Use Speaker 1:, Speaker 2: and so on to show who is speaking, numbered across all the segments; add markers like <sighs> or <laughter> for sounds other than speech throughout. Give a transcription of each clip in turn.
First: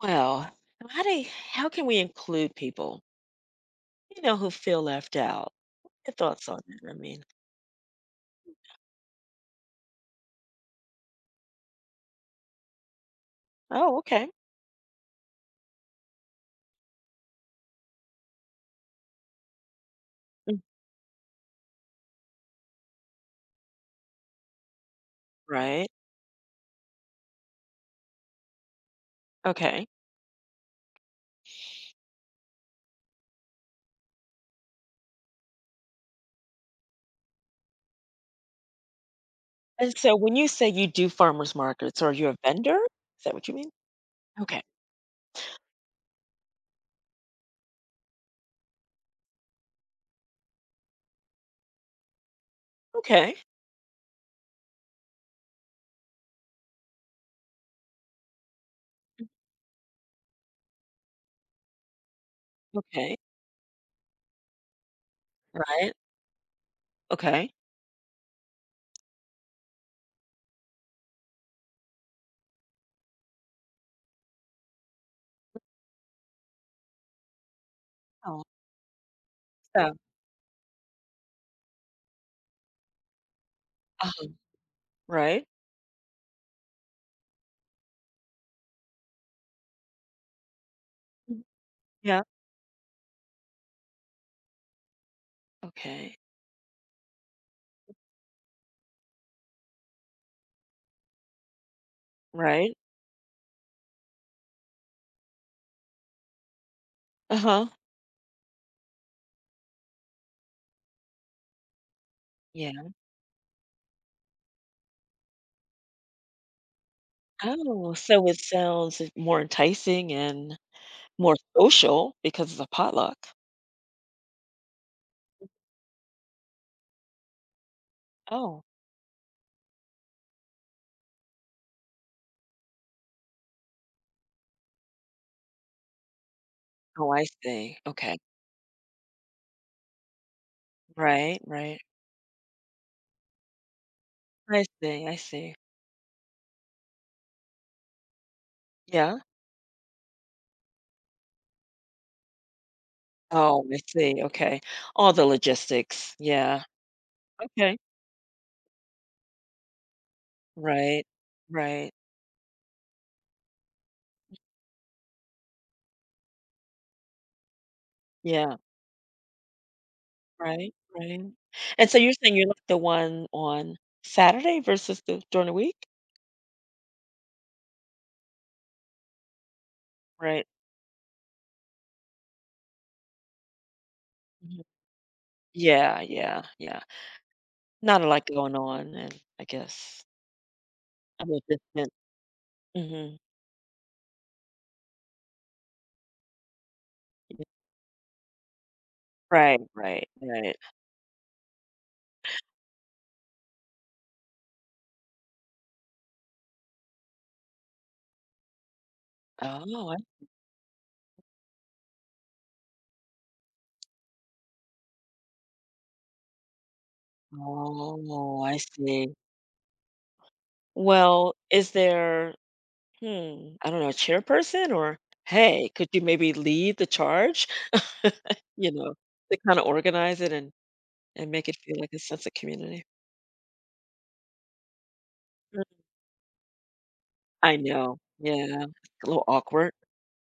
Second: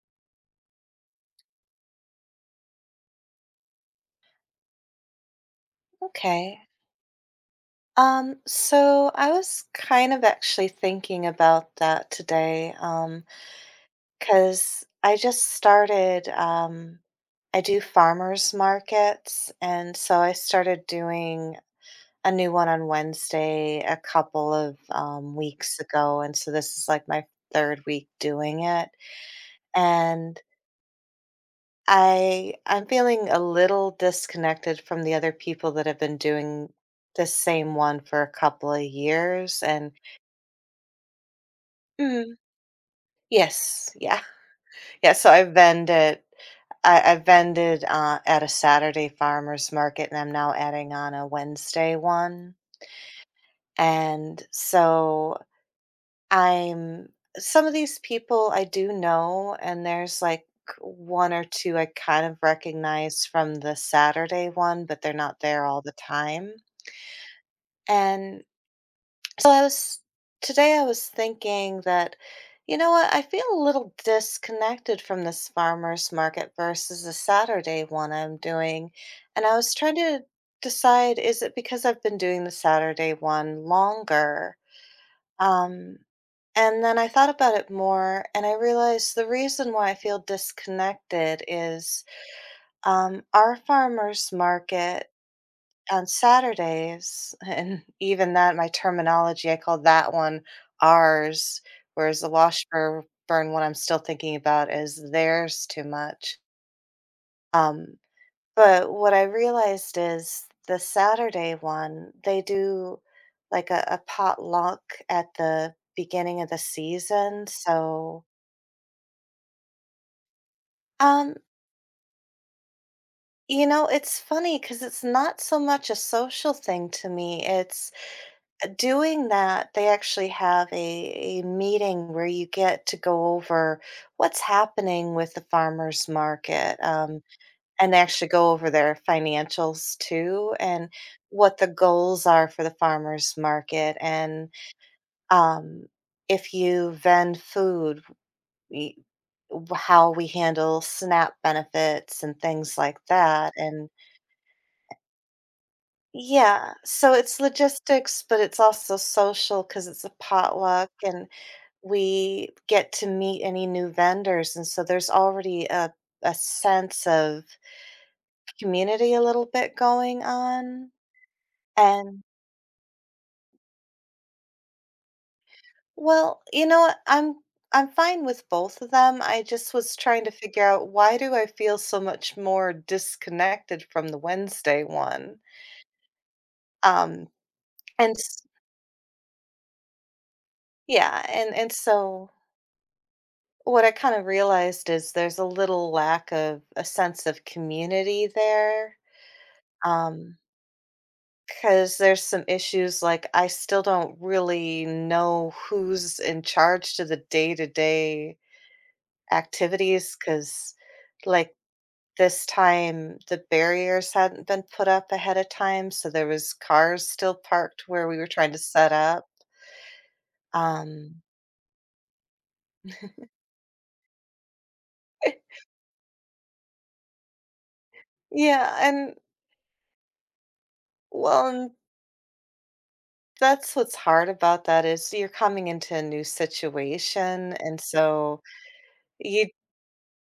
Speaker 1: Well, how do how can we include people, you know, who feel left out? Your thoughts on
Speaker 2: Okay.
Speaker 1: that? I mean,
Speaker 2: So I was kind of actually thinking about that today,
Speaker 1: oh, okay.
Speaker 2: because I just started, I do farmers markets, and so I
Speaker 1: Mm,
Speaker 2: started doing a new one on Wednesday a couple of weeks
Speaker 1: right,
Speaker 2: ago, and so this is like my third week doing it.
Speaker 1: okay.
Speaker 2: And I'm feeling a little disconnected from the other people that have been doing the same one for a couple of years and
Speaker 1: And so, when you say you do farmers markets, are you a
Speaker 2: Mhm.
Speaker 1: vendor? Is that what you mean?
Speaker 2: Yes, yeah. <laughs>
Speaker 1: Okay,
Speaker 2: Yeah, so I've vended at a Saturday farmers market, and I'm now adding on a Wednesday one.
Speaker 1: okay,
Speaker 2: And so I'm some of these people I do know, and there's like one or two I kind of
Speaker 1: okay,
Speaker 2: recognize from the Saturday one, but they're not there all
Speaker 1: right,
Speaker 2: the time.
Speaker 1: okay.
Speaker 2: And so I was today I was thinking that, you know what, I feel a little disconnected from this farmers market versus the Saturday one I'm
Speaker 1: Oh,
Speaker 2: doing. And I was trying
Speaker 1: so,
Speaker 2: to decide, is it because I've been doing the Saturday one
Speaker 1: uh-huh.
Speaker 2: longer?
Speaker 1: Right,
Speaker 2: Um and then I thought about it more, and I realized the reason why I feel
Speaker 1: mm,
Speaker 2: disconnected is
Speaker 1: yeah,
Speaker 2: our farmers market on
Speaker 1: okay,
Speaker 2: Saturdays, <laughs> and even that, my terminology, I call that one ours, whereas the
Speaker 1: right,
Speaker 2: Washburn one I'm still thinking about is theirs too much.
Speaker 1: uh huh,
Speaker 2: Um, but what I realized is the Saturday one, they
Speaker 1: yeah.
Speaker 2: do like a potluck at the beginning of the season.
Speaker 1: Oh,
Speaker 2: So
Speaker 1: so it sounds more enticing and more
Speaker 2: Um,
Speaker 1: social because it's a potluck.
Speaker 2: it's funny, because it's not so much a social thing to me. It's
Speaker 1: Oh,
Speaker 2: doing that, they actually have a meeting where you get to go over what's happening with the farmers market,
Speaker 1: oh, I see.
Speaker 2: and they
Speaker 1: Okay.
Speaker 2: actually go over their financials too, and
Speaker 1: Right,
Speaker 2: what the
Speaker 1: right.
Speaker 2: goals are for the farmers market, and
Speaker 1: I see, I see.
Speaker 2: um, if you vend food, y-
Speaker 1: Yeah?
Speaker 2: how we handle SNAP benefits and things like that.
Speaker 1: Oh, I
Speaker 2: And
Speaker 1: see, okay. All the logistics, yeah.
Speaker 2: yeah, so it's
Speaker 1: Okay.
Speaker 2: logistics, but it's also social because it's a potluck
Speaker 1: Right,
Speaker 2: and
Speaker 1: right.
Speaker 2: we get to meet any new vendors, and so there's already a sense of
Speaker 1: Yeah,
Speaker 2: community a little bit going
Speaker 1: right,
Speaker 2: on,
Speaker 1: right. And so you're
Speaker 2: and
Speaker 1: saying you're like the one on Saturday versus the during the week?
Speaker 2: well, you know what? I'm fine with both of them, I just was trying to
Speaker 1: Right.
Speaker 2: figure out, why do I feel so much more disconnected from the
Speaker 1: Mhm.
Speaker 2: Wednesday one?
Speaker 1: Yeah, yeah, yeah.
Speaker 2: Um,
Speaker 1: Not a
Speaker 2: and
Speaker 1: lot
Speaker 2: s
Speaker 1: going on and I guess
Speaker 2: Yeah,
Speaker 1: I'm a
Speaker 2: and
Speaker 1: distant.
Speaker 2: so
Speaker 1: Mhm.
Speaker 2: what I kind of realized is there's a little lack of a sense
Speaker 1: Yeah.
Speaker 2: of community there.
Speaker 1: Right, right,
Speaker 2: Um,
Speaker 1: right.
Speaker 2: because there's some issues, like I still don't really know who's in charge to the day to day
Speaker 1: Oh, I
Speaker 2: activities. Because, like, this time the barriers hadn't been put up ahead of time, so there was cars still parked where we were
Speaker 1: oh,
Speaker 2: trying
Speaker 1: I
Speaker 2: to set
Speaker 1: see.
Speaker 2: up. Um,
Speaker 1: Well, is there hmm, I don't know, chairperson or,
Speaker 2: <laughs>
Speaker 1: "Hey, could you maybe lead the charge?" <laughs> You
Speaker 2: yeah,
Speaker 1: know,
Speaker 2: and
Speaker 1: to kinda organize it and
Speaker 2: well,
Speaker 1: make it
Speaker 2: and
Speaker 1: feel like a sense of community.
Speaker 2: that's what's hard about that is you're
Speaker 1: Mm,
Speaker 2: coming into a new situation,
Speaker 1: I
Speaker 2: and
Speaker 1: know,
Speaker 2: so
Speaker 1: yeah, a little
Speaker 2: you
Speaker 1: awkward.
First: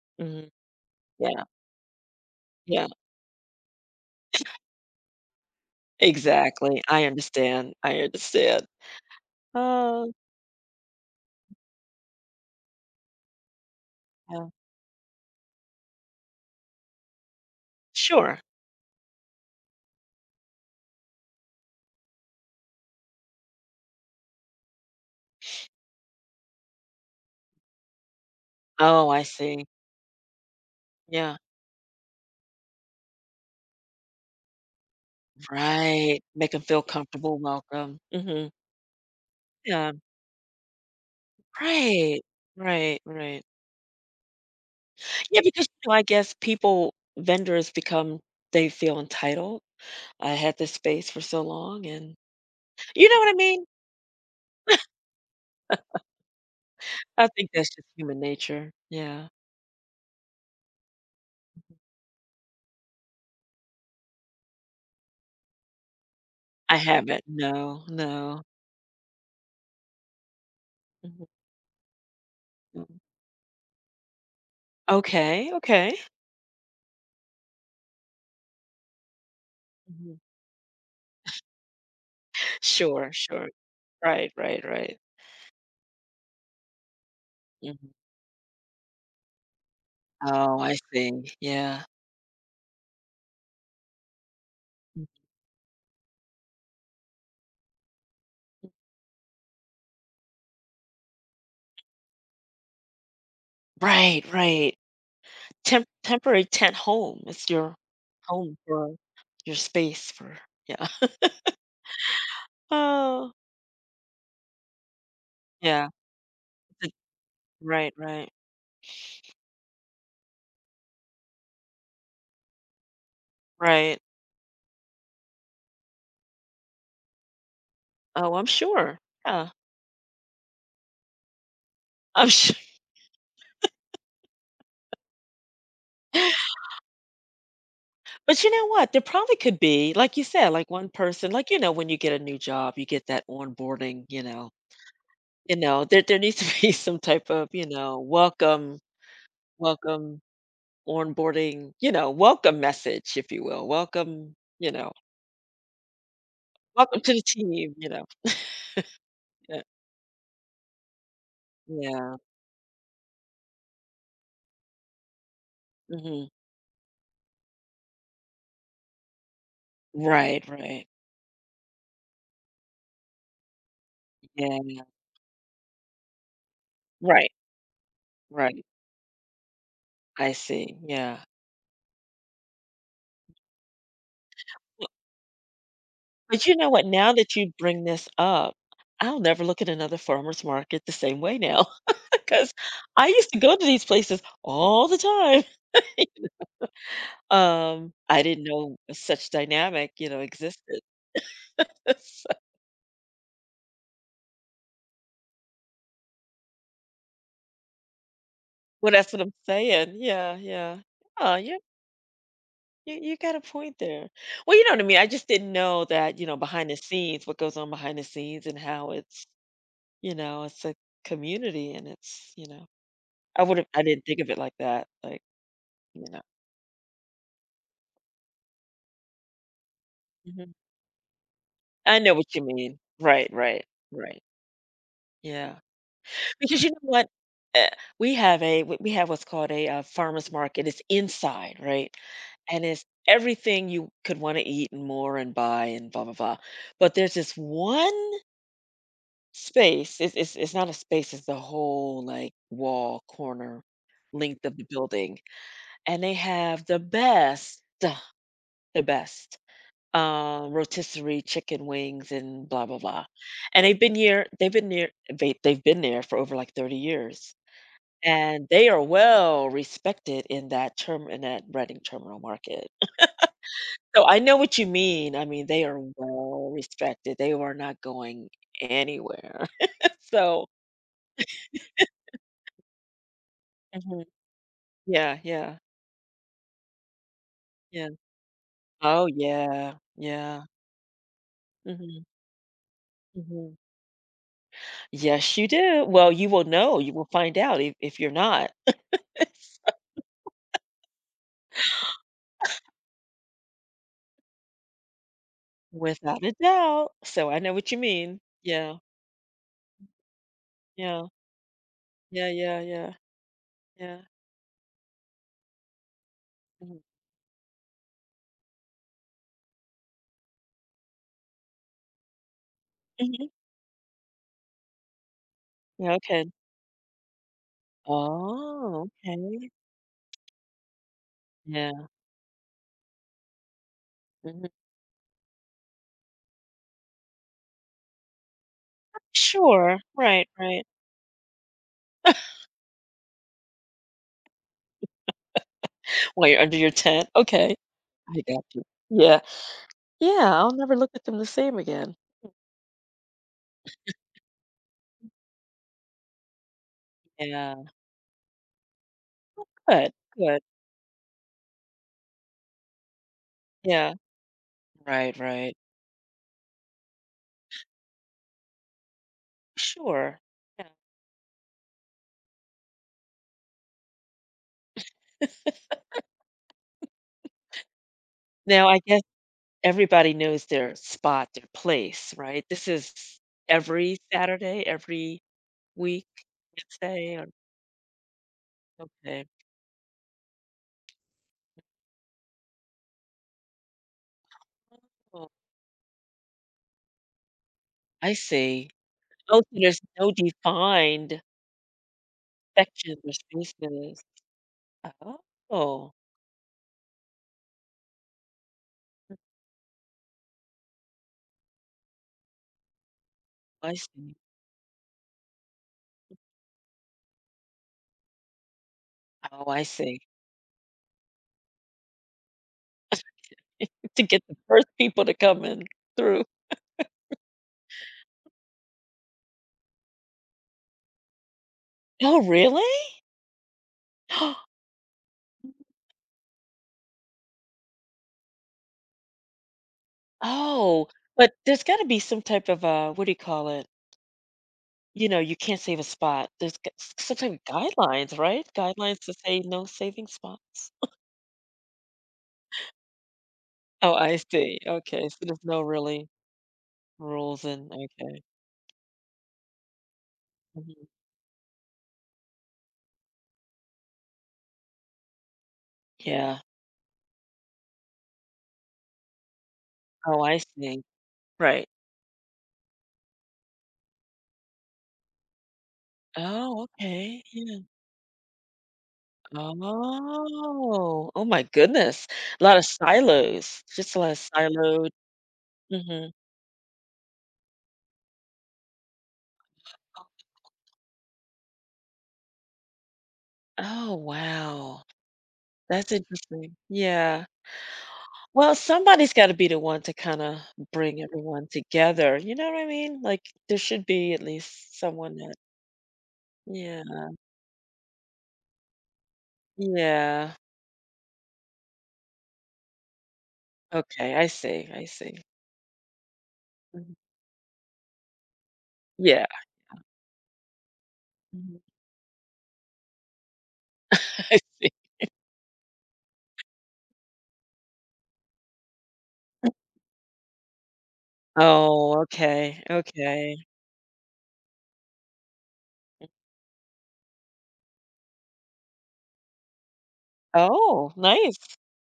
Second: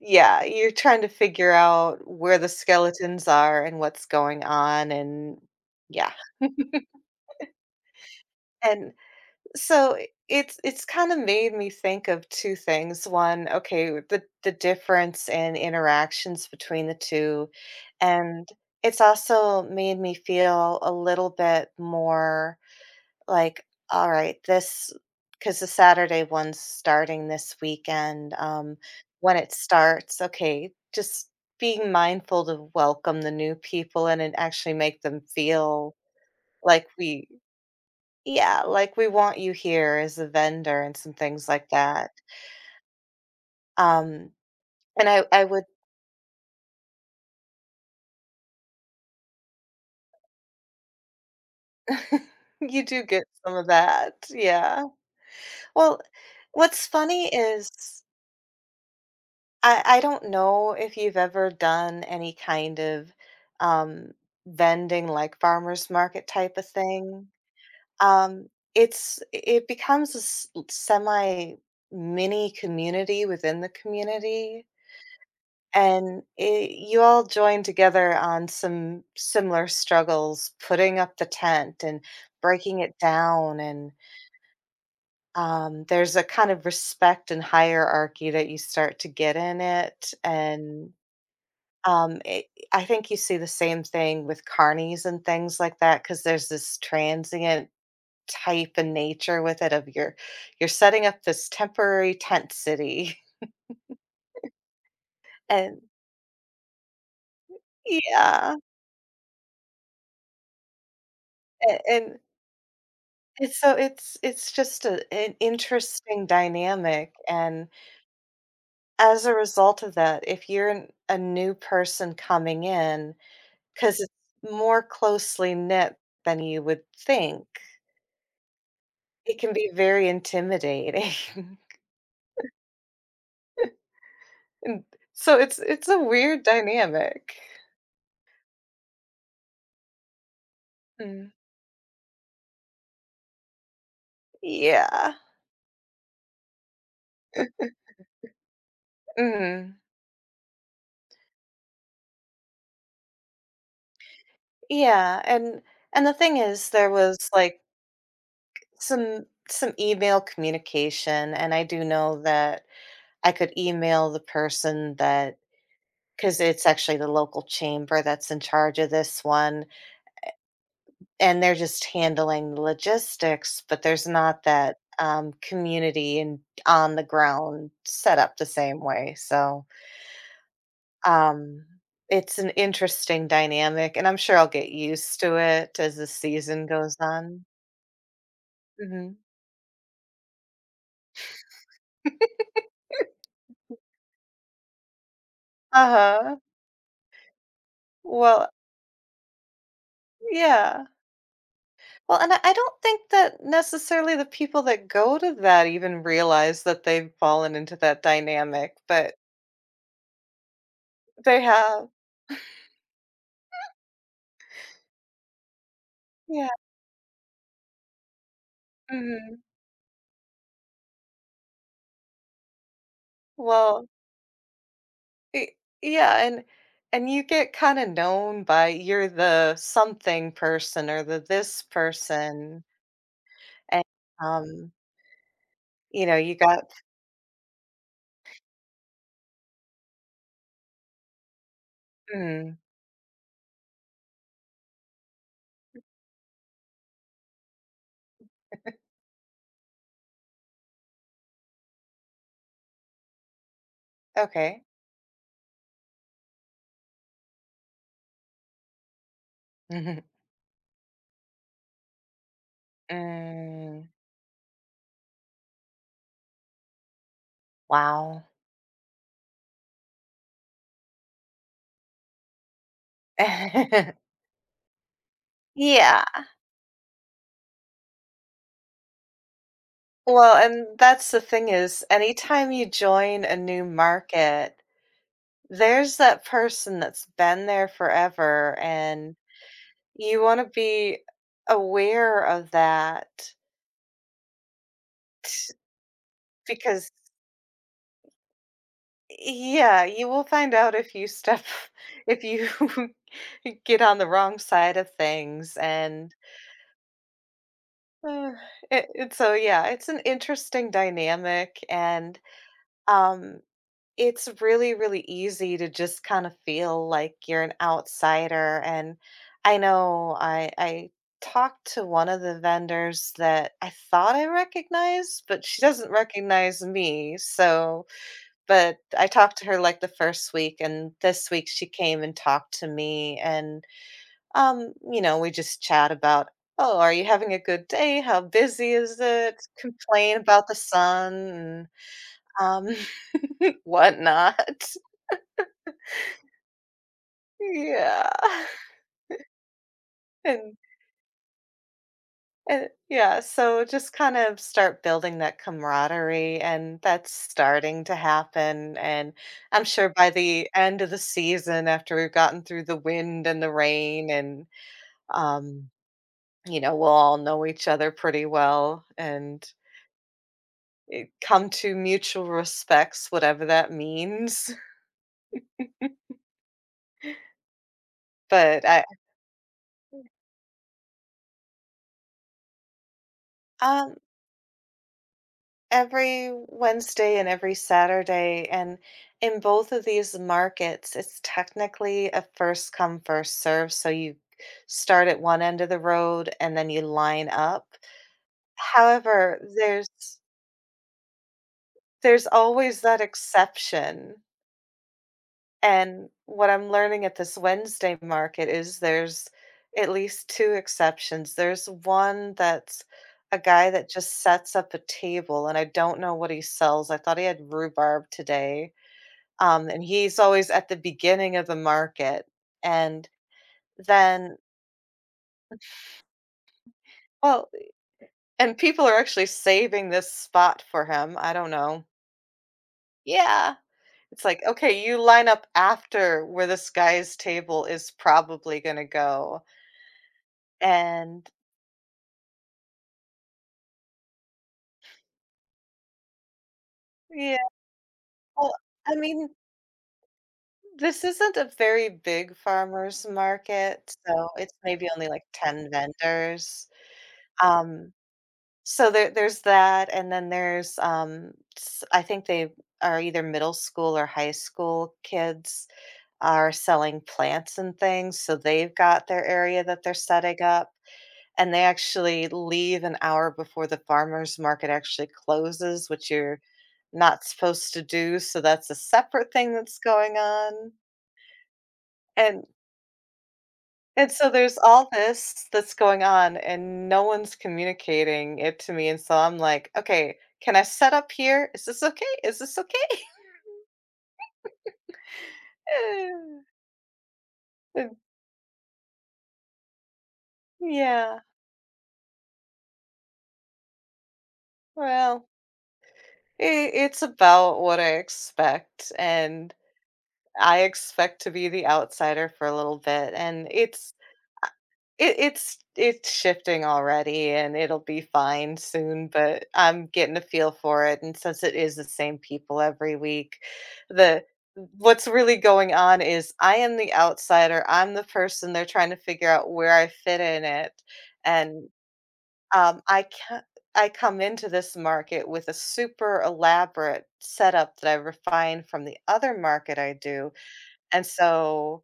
Speaker 2: yeah,
Speaker 1: Mhm,
Speaker 2: you're trying to
Speaker 1: yeah,
Speaker 2: figure out where the
Speaker 1: yeah,
Speaker 2: skeletons are and what's going on. And yeah.
Speaker 1: exactly, I understand, I understand.
Speaker 2: And so
Speaker 1: Oh,
Speaker 2: it's kind of made me think of two things. One, okay, the
Speaker 1: yeah,
Speaker 2: the difference in interactions between the two,
Speaker 1: sure.
Speaker 2: and it's also made me feel a little bit more like, all right, this because the Saturday one's starting this weekend.
Speaker 1: Oh, I
Speaker 2: When it
Speaker 1: see,
Speaker 2: starts, okay, just
Speaker 1: yeah,
Speaker 2: being mindful to welcome the new people in and actually make them feel
Speaker 1: right, make them feel
Speaker 2: like we,
Speaker 1: comfortable, welcome, mhm,
Speaker 2: yeah, like we want you
Speaker 1: yeah,
Speaker 2: here as a vendor and some things like that.
Speaker 1: right, right, right.
Speaker 2: Um, and
Speaker 1: Yeah,
Speaker 2: I would,
Speaker 1: because, you know, I guess people vendors become they feel entitled. I had this space for so long and
Speaker 2: <laughs> you do
Speaker 1: you know
Speaker 2: get
Speaker 1: what I
Speaker 2: some
Speaker 1: mean?
Speaker 2: of that. Yeah. Well, what's
Speaker 1: I
Speaker 2: funny
Speaker 1: think that's
Speaker 2: is
Speaker 1: just human nature. Yeah.
Speaker 2: I don't know if you've ever done any kind of, um, vending, like, farmer's market type of
Speaker 1: I haven't.
Speaker 2: thing.
Speaker 1: No, no.
Speaker 2: It becomes a s
Speaker 1: Mhm,
Speaker 2: semi mini
Speaker 1: mm.
Speaker 2: community within the community,
Speaker 1: Okay, okay.
Speaker 2: and I you all join together on some similar
Speaker 1: Mhm.
Speaker 2: struggles, putting up the tent and breaking it
Speaker 1: Sure, sure.
Speaker 2: down, and,
Speaker 1: Right, right, right.
Speaker 2: there's a kind of respect and
Speaker 1: Mhm.
Speaker 2: hierarchy that you start to get in it.
Speaker 1: Oh, I
Speaker 2: And
Speaker 1: see. Yeah.
Speaker 2: It I think you see the same thing with
Speaker 1: Mm.
Speaker 2: carnies and things like that, because there's this transient type and nature with it of you're setting up this temporary tent city,
Speaker 1: Right, right.
Speaker 2: <laughs> and
Speaker 1: Temp temporary tent home. It's your
Speaker 2: yeah,
Speaker 1: home
Speaker 2: a
Speaker 1: for your space for yeah. <laughs>
Speaker 2: and and
Speaker 1: Oh,
Speaker 2: it's so it's just a an
Speaker 1: yeah.
Speaker 2: interesting dynamic, and
Speaker 1: Right, right.
Speaker 2: as a result of that, if you're an a new person coming in,
Speaker 1: Right.
Speaker 2: because it's more closely knit than you would think,
Speaker 1: Oh, I'm sure.
Speaker 2: it
Speaker 1: Yeah.
Speaker 2: can be very intimidating. <laughs>
Speaker 1: I'm sure.
Speaker 2: And so it's a weird
Speaker 1: <laughs>
Speaker 2: dynamic.
Speaker 1: But you know what? There probably could be, like you said, like one person,
Speaker 2: Mm.
Speaker 1: like, you know, when you get a new job, you get that onboarding,
Speaker 2: Yeah.
Speaker 1: you know, there needs to <laughs> be some type of, you know, welcome,
Speaker 2: Mhm.
Speaker 1: welcome, onboarding, you know, welcome message, if you will. Welcome, you know,
Speaker 2: Yeah, and the thing is, there
Speaker 1: welcome to the
Speaker 2: was,
Speaker 1: team,
Speaker 2: like,
Speaker 1: you know.
Speaker 2: some
Speaker 1: Yeah.
Speaker 2: some email communication, and I do
Speaker 1: Yeah.
Speaker 2: know that I could email the person, that
Speaker 1: Hmm.
Speaker 2: because it's actually the local chamber that's in charge of this one,
Speaker 1: Right, right.
Speaker 2: and they're just handling the logistics, but there's not that,
Speaker 1: Yeah.
Speaker 2: community and on the
Speaker 1: Right.
Speaker 2: ground set up the
Speaker 1: Right.
Speaker 2: same way. so
Speaker 1: I see. Yeah.
Speaker 2: Um, it's an interesting dynamic, and I'm sure I'll get used to it as the
Speaker 1: But you
Speaker 2: season
Speaker 1: know what?
Speaker 2: goes
Speaker 1: Now that
Speaker 2: on.
Speaker 1: you bring this up,
Speaker 2: Mhm.
Speaker 1: I'll never look at another farmer's market the same way now. <laughs> Because I used to go to these places all the time. <laughs>
Speaker 2: Uh-huh.
Speaker 1: I didn't
Speaker 2: Well,
Speaker 1: know such dynamic, you know, existed.
Speaker 2: yeah.
Speaker 1: <laughs>
Speaker 2: Well,
Speaker 1: So
Speaker 2: and I don't think that necessarily the people that go to that even realize that they've fallen into that dynamic,
Speaker 1: well, that's
Speaker 2: but
Speaker 1: what I'm saying. Yeah, yeah. Oh,
Speaker 2: they
Speaker 1: you
Speaker 2: have.
Speaker 1: you you got a point there. Well, you know what I mean? I just didn't know that, you know,
Speaker 2: Yeah.
Speaker 1: behind the scenes, what goes on behind the scenes and how it's,
Speaker 2: Mhm.
Speaker 1: you know, it's a community and it's, you know, I would've I
Speaker 2: Well,
Speaker 1: didn't think of it like that, like,
Speaker 2: y
Speaker 1: you
Speaker 2: yeah,
Speaker 1: know.
Speaker 2: and you get kinda known by you're the something
Speaker 1: Mhm.
Speaker 2: person or the this
Speaker 1: I know what you
Speaker 2: person,
Speaker 1: mean. Right, right,
Speaker 2: and,
Speaker 1: right.
Speaker 2: um,
Speaker 1: Yeah.
Speaker 2: you
Speaker 1: Because
Speaker 2: got.
Speaker 1: you know what? Uh, we have a we have what's called a, farmer's market. It's inside, right?
Speaker 2: Mm,
Speaker 1: And it's everything you could wanna eat and more and buy and blah, blah, blah. But there's this one space, it's it's not a space, it's the whole, like, wall corner length of
Speaker 2: okay.
Speaker 1: the building, and they have the best
Speaker 2: Mhm.
Speaker 1: rotisserie chicken wings and blah blah blah. And they've
Speaker 2: Mm,
Speaker 1: been here, they've been near, they, they've been there for over like 30 years,
Speaker 2: wow.
Speaker 1: and they are well respected in that term in that Reading terminal market.
Speaker 2: <laughs>
Speaker 1: So I know what you mean. I mean, they are
Speaker 2: Yeah.
Speaker 1: well respected. They are not going anywhere. <laughs>
Speaker 2: Well,
Speaker 1: So
Speaker 2: and that's the thing is, anytime you join a new
Speaker 1: mhm.
Speaker 2: market,
Speaker 1: Yeah, yeah,
Speaker 2: there's that person that's been there
Speaker 1: yeah.
Speaker 2: forever,
Speaker 1: Oh
Speaker 2: and
Speaker 1: yeah,
Speaker 2: you
Speaker 1: yeah.
Speaker 2: wanna be
Speaker 1: Hmm.
Speaker 2: aware of that
Speaker 1: Hmm. Yes, you do. Well, you will know.
Speaker 2: because
Speaker 1: You will find out if you're not. <laughs>
Speaker 2: yeah, you will find out if you step <laughs> if you <laughs> get on the wrong side of things. And
Speaker 1: Without a doubt. So I know what you mean.
Speaker 2: Uh,
Speaker 1: Yeah,
Speaker 2: it's so, yeah, it's an interesting
Speaker 1: yeah,
Speaker 2: dynamic, and
Speaker 1: yeah, yeah, yeah,
Speaker 2: um,
Speaker 1: yeah.
Speaker 2: it's really, really easy to just kind of
Speaker 1: Mhm.
Speaker 2: feel like you're an outsider. And I know I talked to one of the vendors
Speaker 1: Mhm.
Speaker 2: that I thought I recognized, but she doesn't
Speaker 1: Yeah, okay.
Speaker 2: recognize me. So, but
Speaker 1: Oh,
Speaker 2: I talked to
Speaker 1: okay.
Speaker 2: her like the first week, and this week she
Speaker 1: Yeah,
Speaker 2: came and talked to me, and
Speaker 1: mhm.
Speaker 2: you know, we just chat about, "Oh, are you having a good day? How busy is it?"
Speaker 1: Sure.
Speaker 2: Complain
Speaker 1: Right,
Speaker 2: about the
Speaker 1: right.
Speaker 2: sun and,
Speaker 1: <laughs>
Speaker 2: um, <laughs> whatnot.
Speaker 1: While you're under your tent. Okay.
Speaker 2: Yeah.
Speaker 1: I
Speaker 2: <laughs>
Speaker 1: got you. Yeah. Yeah, I'll
Speaker 2: And
Speaker 1: never look at them the same again.
Speaker 2: and yeah, so just kind of start building that camaraderie, and that's
Speaker 1: Yeah.
Speaker 2: starting to happen, and I'm sure
Speaker 1: Good,
Speaker 2: by
Speaker 1: good.
Speaker 2: the end of the season, after we've gotten through the wind and the
Speaker 1: Yeah.
Speaker 2: rain and,
Speaker 1: Right, right.
Speaker 2: um, we'll all know each other pretty well. And
Speaker 1: Sure. Yeah.
Speaker 2: come to mutual respects, whatever that means. <laughs>
Speaker 1: <laughs>
Speaker 2: But
Speaker 1: Now, I
Speaker 2: I
Speaker 1: guess everybody knows their spot, their place, right? This is
Speaker 2: um,
Speaker 1: every Saturday, every week,
Speaker 2: every
Speaker 1: let's say,
Speaker 2: Wednesday and
Speaker 1: or
Speaker 2: every Saturday, and
Speaker 1: okay.
Speaker 2: in both of these markets, it's technically a first come, first serve. So you start at
Speaker 1: Oh,
Speaker 2: one end of the road and then you line up.
Speaker 1: I see. Oh,
Speaker 2: However,
Speaker 1: so there's
Speaker 2: there's
Speaker 1: no defined
Speaker 2: there's always
Speaker 1: sections
Speaker 2: that
Speaker 1: or spaces.
Speaker 2: exception.
Speaker 1: Oh,
Speaker 2: And what I'm learning at this Wednesday market is there's at least two exceptions. There's one that's a guy
Speaker 1: I
Speaker 2: that
Speaker 1: see.
Speaker 2: just sets up a table, and I don't know what he sells. I thought he had rhubarb today,
Speaker 1: Oh, I
Speaker 2: and
Speaker 1: see.
Speaker 2: he's always at the beginning of the market, and
Speaker 1: <laughs> To get the
Speaker 2: then
Speaker 1: first people to come in through.
Speaker 2: well, and people are actually saving this spot for him. I don't know.
Speaker 1: Oh, really?
Speaker 2: Yeah. It's like,
Speaker 1: <gasps>
Speaker 2: "Okay, you line up after where this guy's table is probably gonna go."
Speaker 1: Oh,
Speaker 2: And
Speaker 1: but there's got to be some type of what do you call it? You know, you can't save a spot. There's g- s- some type
Speaker 2: yeah,
Speaker 1: of guidelines, right?
Speaker 2: well, I
Speaker 1: Guidelines to
Speaker 2: mean,
Speaker 1: say no saving spots.
Speaker 2: this isn't a very big farmer's
Speaker 1: Oh,
Speaker 2: market,
Speaker 1: I
Speaker 2: so it's
Speaker 1: see.
Speaker 2: maybe
Speaker 1: Okay,
Speaker 2: only
Speaker 1: so
Speaker 2: like
Speaker 1: there's no
Speaker 2: ten
Speaker 1: really
Speaker 2: vendors.
Speaker 1: rules and
Speaker 2: Um,
Speaker 1: okay.
Speaker 2: so there's that, and then there's,
Speaker 1: Mhm.
Speaker 2: s I think they are either middle school or high school kids
Speaker 1: Yeah.
Speaker 2: are selling plants and things, so they've got their area that they're
Speaker 1: Oh, I
Speaker 2: setting up,
Speaker 1: see.
Speaker 2: and they
Speaker 1: Right.
Speaker 2: actually leave an hour before the farmer's market actually closes, which you're
Speaker 1: Oh, okay.
Speaker 2: not
Speaker 1: Yeah.
Speaker 2: supposed to do, so that's a separate thing that's going on,
Speaker 1: Oh. Oh my goodness. A
Speaker 2: and
Speaker 1: lot of silos. Just a lot
Speaker 2: and
Speaker 1: of
Speaker 2: so there's all
Speaker 1: siloed
Speaker 2: this that's going
Speaker 1: mhm.
Speaker 2: on, and no one's communicating it to me, and so I'm like, "Okay, can I set up here? Is this okay? Is this okay?"
Speaker 1: Oh, wow. That's interesting.
Speaker 2: <laughs>
Speaker 1: Yeah.
Speaker 2: And
Speaker 1: Well, somebody's gotta be the one to kinda bring
Speaker 2: yeah,
Speaker 1: everyone together, you know what I mean? Like, there should be at least someone
Speaker 2: well,
Speaker 1: that
Speaker 2: I
Speaker 1: yeah.
Speaker 2: it's about what I expect, and
Speaker 1: Yeah.
Speaker 2: I expect to be the outsider for a little bit, and
Speaker 1: Okay, I see, I
Speaker 2: It
Speaker 1: see.
Speaker 2: it's shifting
Speaker 1: Mhm.
Speaker 2: already and it'll be fine soon,
Speaker 1: Yeah.
Speaker 2: but I'm getting a feel for it, and since it
Speaker 1: Mhm.
Speaker 2: is the same people every week, the
Speaker 1: <laughs> I see.
Speaker 2: what's really going on is I am the outsider, I'm the person they're trying to figure out where I fit in it, and,
Speaker 1: Oh, okay,
Speaker 2: I
Speaker 1: okay.
Speaker 2: can I come into this market with a super elaborate setup that I refined from the other market I do,
Speaker 1: Oh,
Speaker 2: and
Speaker 1: nice.
Speaker 2: so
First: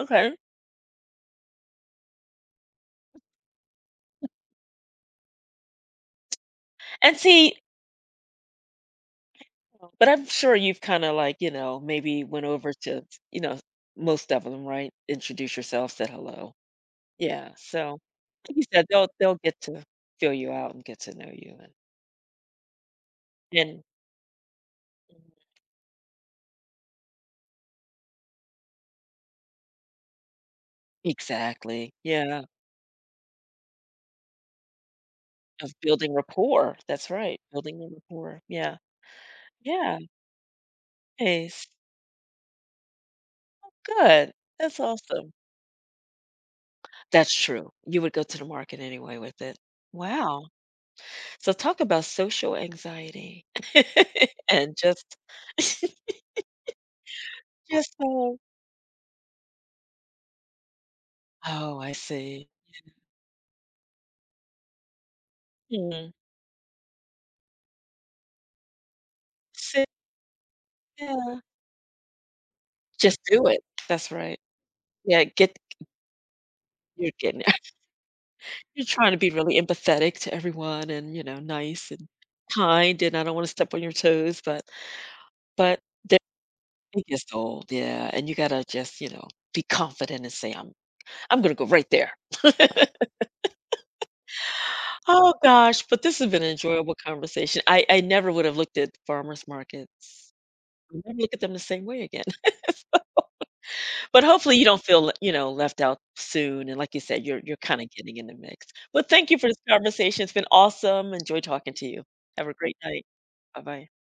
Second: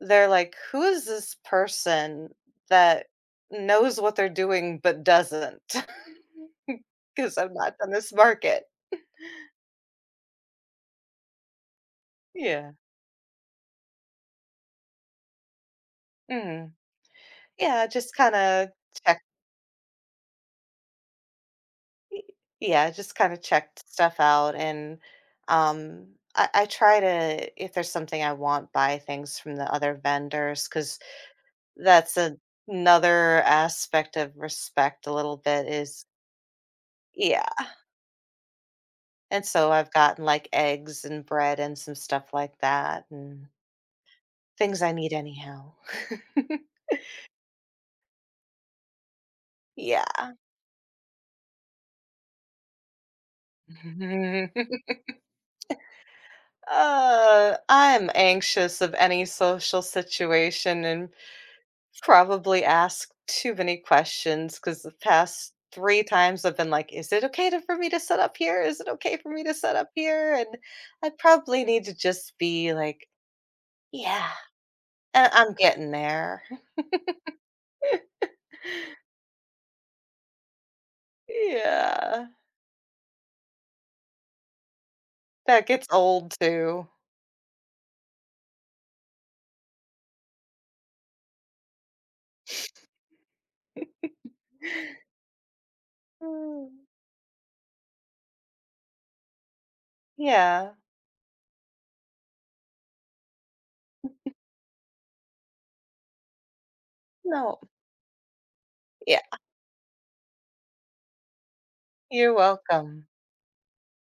Speaker 2: they're like, "Who is this person that knows what they're doing but does not <laughs>
Speaker 1: And
Speaker 2: Because 'Cause I'm
Speaker 1: see,
Speaker 2: not in this market."
Speaker 1: but I'm sure you've kind of like, you know, maybe went over
Speaker 2: Yeah.
Speaker 1: to, you know, most of them, right? Introduce yourself, said hello.
Speaker 2: Mhm.
Speaker 1: Yeah.
Speaker 2: Yeah,
Speaker 1: So
Speaker 2: just
Speaker 1: like you
Speaker 2: kinda
Speaker 1: said, they'll
Speaker 2: check
Speaker 1: they'll get to feel you out and get to know you
Speaker 2: yeah, just kinda
Speaker 1: and
Speaker 2: checked stuff out and, um, I try to, if there's something I want, buy things from the other vendors because
Speaker 1: exactly.
Speaker 2: that's
Speaker 1: Yeah.
Speaker 2: another aspect of respect a little bit,
Speaker 1: Of
Speaker 2: is
Speaker 1: building rapport. That's right.
Speaker 2: yeah,
Speaker 1: Building the rapport. Yeah.
Speaker 2: and so I've
Speaker 1: Yeah.
Speaker 2: gotten, like, eggs and bread
Speaker 1: Nice.
Speaker 2: and some stuff like that. And
Speaker 1: Good. That's
Speaker 2: things I need
Speaker 1: awesome.
Speaker 2: anyhow. <laughs>
Speaker 1: That's true. You would go to the market anyway with it.
Speaker 2: Yeah.
Speaker 1: Wow. So talk about social anxiety <laughs> and
Speaker 2: <laughs>
Speaker 1: just <laughs> just,
Speaker 2: I'm
Speaker 1: um
Speaker 2: anxious of any social situation, and
Speaker 1: oh, I see.
Speaker 2: probably ask too many questions, because the past three
Speaker 1: Mm.
Speaker 2: times I've been like, is it okay for me to set up here? Is it okay for me to set
Speaker 1: So
Speaker 2: up here? And I
Speaker 1: yeah,
Speaker 2: probably need to just be like,
Speaker 1: just do it. That's
Speaker 2: yeah.
Speaker 1: right. Yeah,
Speaker 2: I'm
Speaker 1: get
Speaker 2: getting there. <laughs>
Speaker 1: you're getting <laughs> you're trying to be really empathetic to everyone and, you know, nice and
Speaker 2: Yeah.
Speaker 1: kind, and I don't wanna step on your toes,
Speaker 2: That
Speaker 1: but
Speaker 2: gets
Speaker 1: that
Speaker 2: old too.
Speaker 1: it gets old, yeah, and you gotta just, you know, be confident and say, I'm gonna go right there." <laughs>
Speaker 2: <sighs> <laughs>
Speaker 1: Oh gosh, but this has been an
Speaker 2: Mm.
Speaker 1: enjoyable conversation. I never would have looked at farmers markets.
Speaker 2: Yeah.
Speaker 1: I never look at them the same way again. <laughs> But hopefully you don't feel, you know, left out soon, and like you said, you're
Speaker 2: No.
Speaker 1: kinda getting in the mix. But
Speaker 2: Yeah.
Speaker 1: thank you for this conversation. It's been awesome. Enjoy talking to you.
Speaker 2: You're
Speaker 1: Have a great night.
Speaker 2: welcome.
Speaker 1: Bye-bye.